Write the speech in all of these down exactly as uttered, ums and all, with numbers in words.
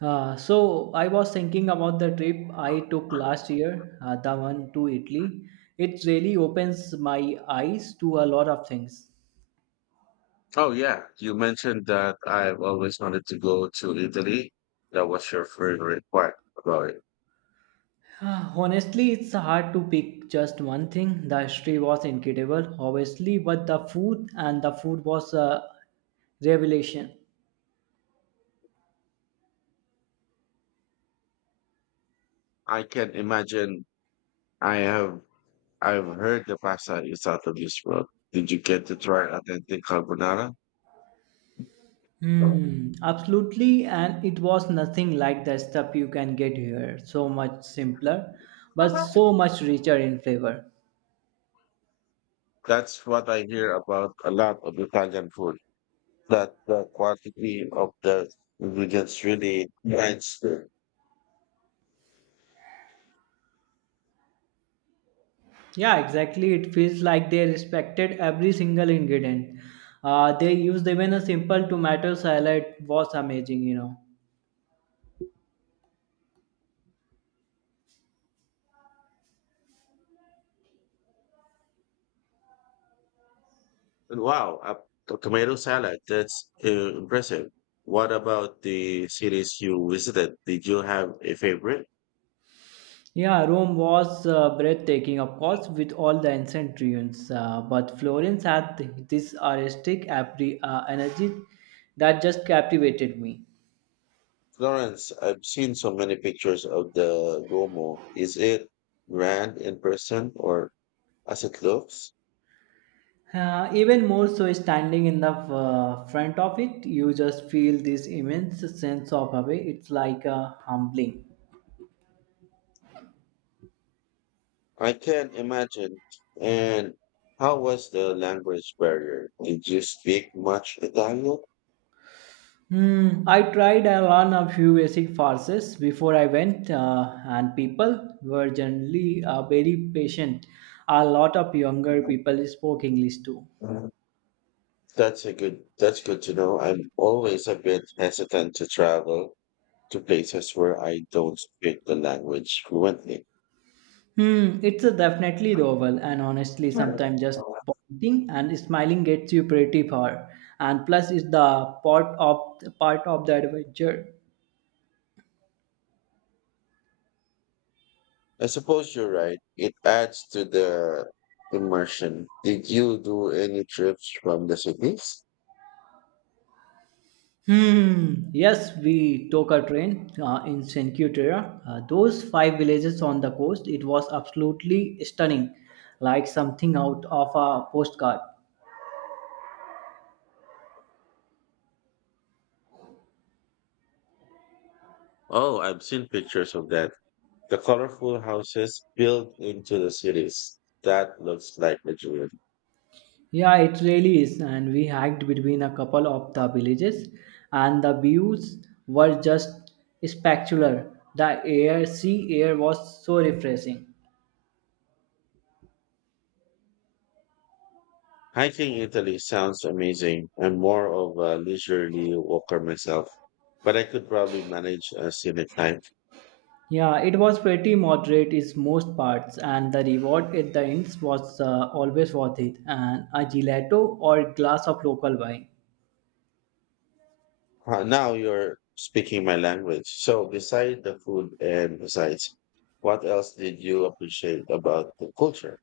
Uh, so I was thinking about the trip I took last year, uh, the one to Italy. It really opens my eyes to a lot of things. Oh yeah, you mentioned that. I've always wanted to go to Italy. That was your favorite part about it. Uh, honestly, it's hard to pick just one thing. The history was incredible, obviously, but the food and the food was a revelation. I can imagine. I have I've heard the pasta is out of this world. Did you get to try authentic carbonara? Hmm, absolutely, and it was nothing like the stuff you can get here. So much simpler, but so much richer in flavor. That's what I hear about a lot of Italian food. That the quantity of the ingredients really adds. Yeah, exactly. It feels like they respected every single ingredient. Uh, they used even a simple tomato salad was amazing, you know. Wow, a t- tomato salad. That's uh, impressive. What about the cities you visited? Did you have a favorite? Yeah, Rome was uh, breathtaking, of course, with all the ancient ruins. Uh, but Florence had th- this artistic apri- uh, energy that just captivated me. Florence, I've seen so many pictures of the Duomo. Is it grand in person or as it looks? Uh, even more so, standing in the uh, front of it, you just feel this immense sense of awe. It's like uh, humbling. I can imagine. And how was the language barrier? Did you speak much Italian? Hmm, I tried and learned a few basic phrases before I went, uh, and people were generally uh, very patient. A lot of younger people spoke English too. That's a good that's good to know. I'm always a bit hesitant to travel to places where I don't speak the language fluently. Hmm, it's a definitely the oval, and honestly, Sure. sometimes just pointing and smiling gets you pretty far. And plus, it's the part of part of the adventure. I suppose you're right. It adds to the immersion. Did you do any trips from the cities? Hmm. Yes, we took a train uh, in Saint Terre. Uh, those five villages on the coast, it was absolutely stunning, like something out of a postcard. Oh, I've seen pictures of that. The colorful houses built into the cities. That looks like a dream. Yeah, it really is. And we hiked between a couple of the villages, and the views were just spectacular. The air, sea air was so refreshing. Hiking Italy sounds amazing. I'm more of a leisurely walker myself, but I could probably manage a scenic hike. Yeah, it was pretty moderate in most parts, and the reward at the end was uh, always worth it, and a gelato or glass of local wine. Uh, now you're speaking my language. So, beside the food and besides, what else did you appreciate about the culture?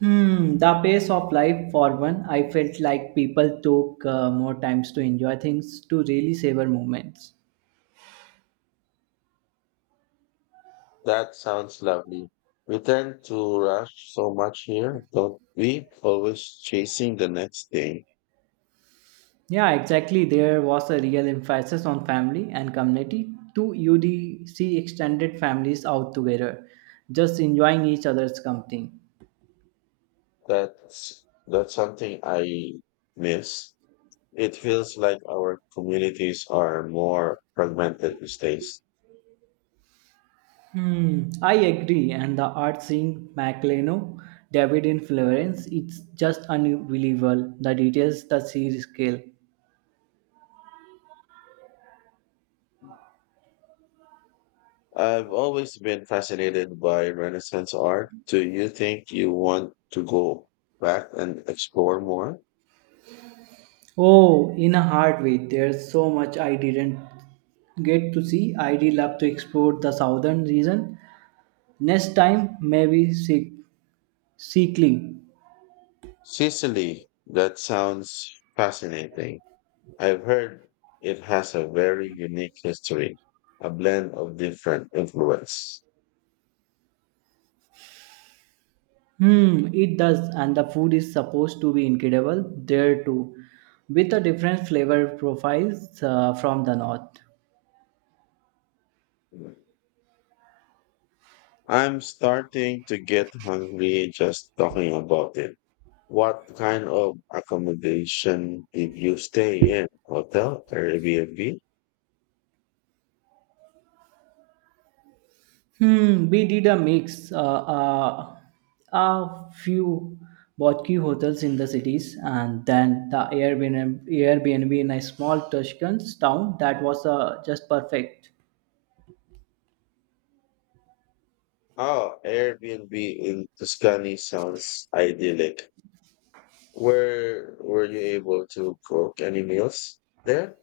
Hmm, the pace of life for one, I felt like people took uh, more times to enjoy things, to really savor moments. That sounds lovely. We tend to rush so much here, don't we? Always chasing the next thing. Yeah, exactly. There was a real emphasis on family and community. Two U D C extended families out together, just enjoying each other's company. That's that's something I miss. It feels like our communities are more fragmented these days. Hmm, I agree, and the art seeing Macleno, David in Florence, it's just unbelievable. The details, the series scale. I've always been fascinated by Renaissance art. Do you think you want to go back and explore more? Oh, in a hard way, there's so much I didn't get to see. I did love to explore the southern region. Next time, maybe Sic- Sicily. Sicily, that sounds fascinating. I've heard it has a very unique history, a blend of different influence. Hmm, it does, and the food is supposed to be incredible there too, with a different flavor profiles uh, from the north. I'm starting to get hungry just talking about it. What kind of accommodation did you stay in? Hotel or Airbnb? Hmm, we did a mix. Uh, uh, a few boutique hotels in the cities, and then the Airbnb, Airbnb in a small Tuscan town that was uh, just perfect. Oh, Airbnb in Tuscany sounds idyllic. Where were you able to cook any meals there?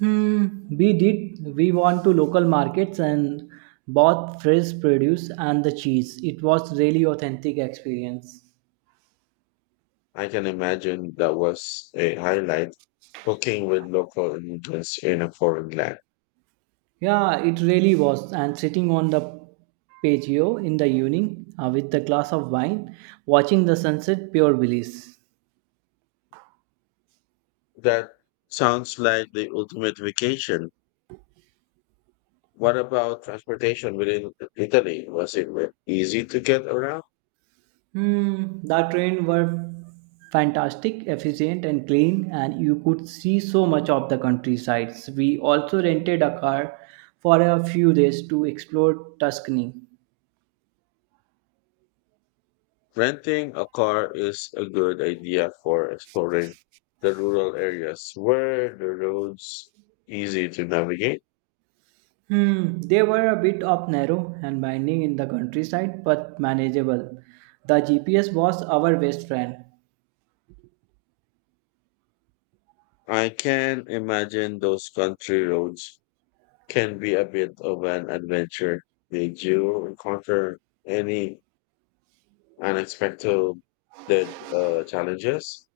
Hmm, we did. We went to local markets and bought fresh produce and the cheese. It was really authentic experience. I can imagine that was a highlight, cooking with local ingredients in a foreign land. Yeah, it really was. And sitting on the patio in the evening uh, with a glass of wine, watching the sunset, pure bliss. That sounds like the ultimate vacation. What about transportation within Italy? Was it easy to get around? Hmm, the train were fantastic, efficient and clean and you could see so much of the countryside. We also rented a car for a few days to explore Tuscany. Renting a car is a good idea for exploring the rural areas where the roads easy to navigate. Hmm, they were a bit up narrow and winding in the countryside but manageable. The G P S was our best friend. I can imagine those country roads can be a bit of an adventure. Did you encounter any unexpected uh, challenges?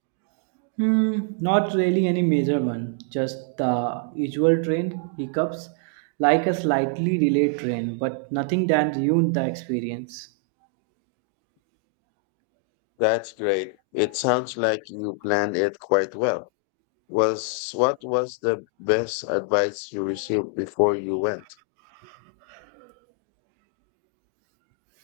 Hmm, not really any major one, just the usual train hiccups, like a slightly delayed train, but nothing that ruined the experience. That's great. It sounds like you planned it quite well. Was what was the best advice you received before you went?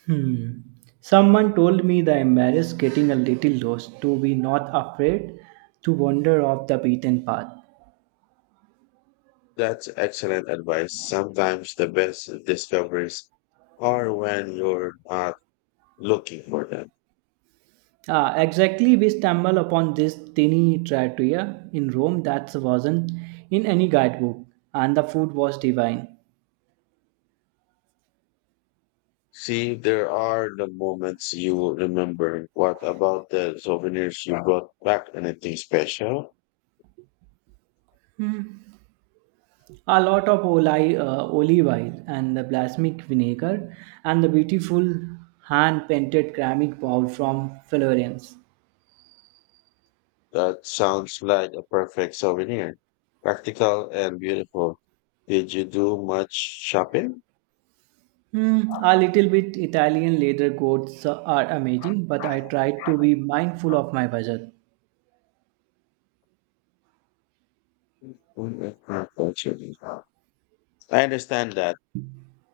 Hmm. Someone told me the embarrassed getting a little lost to be not afraid to wander off the beaten path. That's excellent advice. Sometimes the best discoveries are when you're not looking for them. Ah, exactly, we stumbled upon this tiny trattoria in Rome that wasn't in any guidebook, and the food was divine. See, there are the moments you remember. What about the souvenirs you brought back? Anything special? A lot of oli- uh, olive oil and the balsamic vinegar, and the beautiful hand painted ceramic bowl from Florence. That sounds like a perfect souvenir. Practical and beautiful. Did you do much shopping? Hmm, a little bit Italian leather goods are amazing, but I tried to be mindful of my budget. Mm, not actually. I understand that.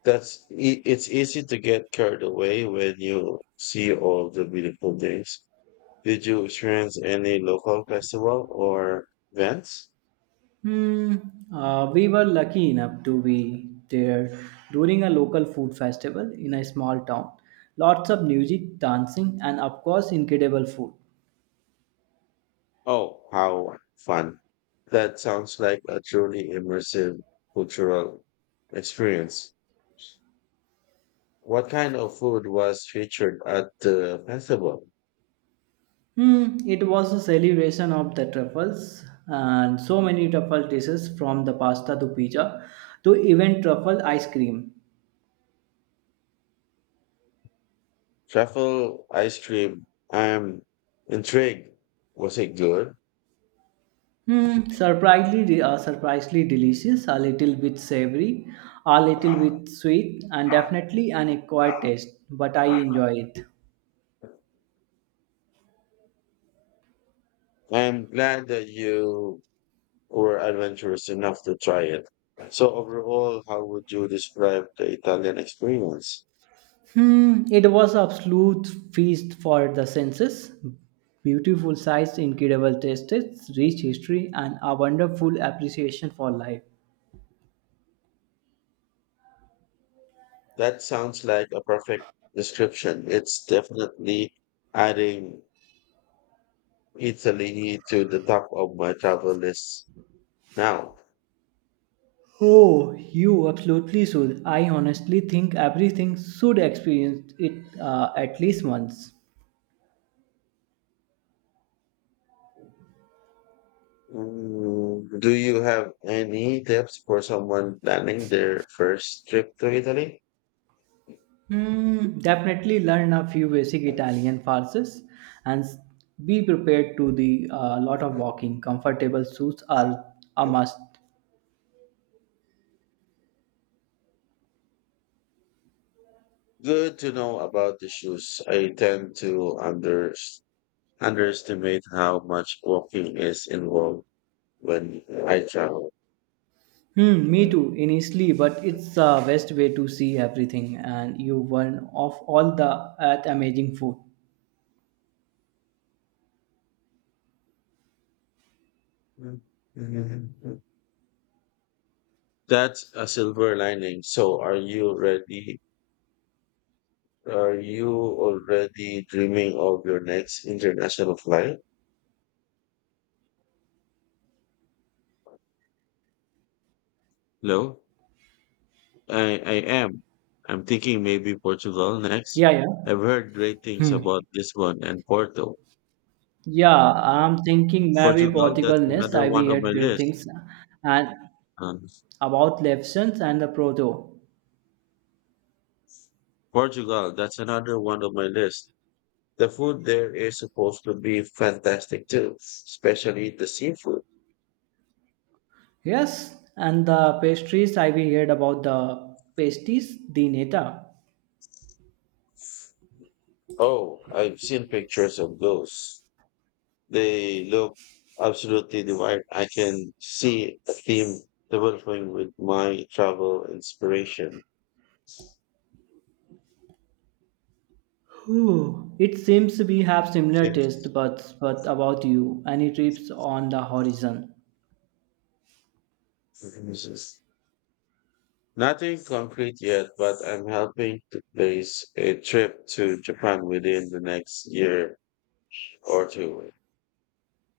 That's e- it's easy to get carried away when you see all the beautiful things. Did you experience any local festival or events? Hmm, uh, we were lucky enough to be there during a local food festival in a small town. Lots of music, dancing, and of course, incredible food. Oh, how fun. That sounds like a truly immersive cultural experience. What kind of food was featured at the festival? Hmm, it was a celebration of the truffles and so many truffle dishes from the pasta to pizza to even truffle ice cream. Truffle ice cream. I'm intrigued. Was it good? Hmm, surprisingly, uh, surprisingly delicious, a little bit savory, a little bit sweet, and definitely an acquired taste, but I enjoy it. I'm glad that you were adventurous enough to try it. So, overall, how would you describe the Italian experience? Hmm, it was absolute feast for the senses. Beautiful sights, incredible tastes, rich history, and a wonderful appreciation for life. That sounds like a perfect description. It's definitely adding Italy to the top of my travel list now. Oh, you absolutely should. I honestly think everything should experience it uh, at least once. Mm, do you have any tips for someone planning their first trip to Italy? Hmm, definitely learn a few basic Italian phrases and s- be prepared to the uh, lot of walking. Comfortable suits are a must. Good to know about the shoes. I tend to under, underestimate how much walking is involved when I travel. Hmm, me too, initially, but it's the best way to see everything and you learn of all the earth amazing food. That's a silver lining. So are you ready? Are you already dreaming of your next international flight? No. I, I am. I'm thinking maybe Portugal next. Yeah, yeah. I've heard great things Hmm. about Lisbon and Porto. Yeah, I'm thinking maybe Portugal, Portugal that's next. another I we one on my heard great list. things and Um, about lessons and the proto. Portugal, that's another one on my list. The food there is supposed to be fantastic too, especially the seafood. Yes, and the pastries I've heard about the pasties the neta. Oh, I've seen pictures of those. They look absolutely divine. I can see a theme developing with my travel inspiration. Whew. It seems we have similar It taste, but but about you, any trips on the horizon? Tips. Nothing concrete yet, but I'm helping to place a trip to Japan within the next year or two.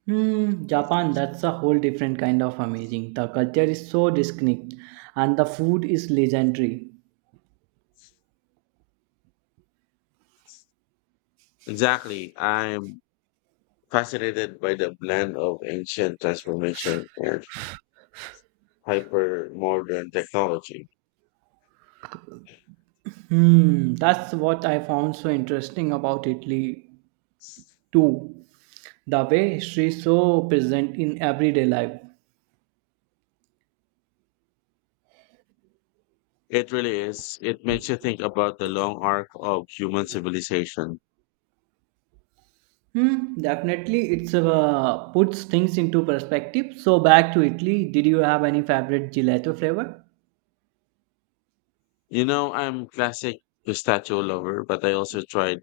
Hmm, Japan, that's a whole different kind of amazing. The culture is so distinct, and the food is legendary. Exactly. I'm fascinated by the blend of ancient transformation and hyper modern technology. Hmm, that's what I found so interesting about Italy too. The way history is so present in everyday life. It really is. It makes you think about the long arc of human civilization. Hmm, definitely, it's uh, puts things into perspective. So back to Italy, did you have any favorite gelato flavor? You know, I'm classic pistachio lover, but I also tried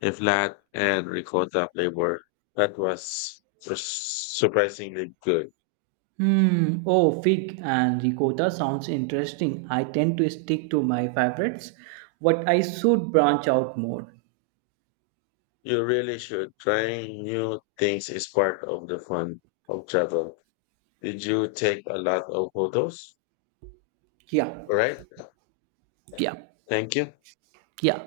a flat and ricotta flavor that was surprisingly good. Hmm. Oh, fig and ricotta sounds interesting. I tend to stick to my favorites, but I should branch out more. You really should. Trying new things is part of the fun of travel. Did you take a lot of photos? Yeah, All right. yeah, Thank you. yeah.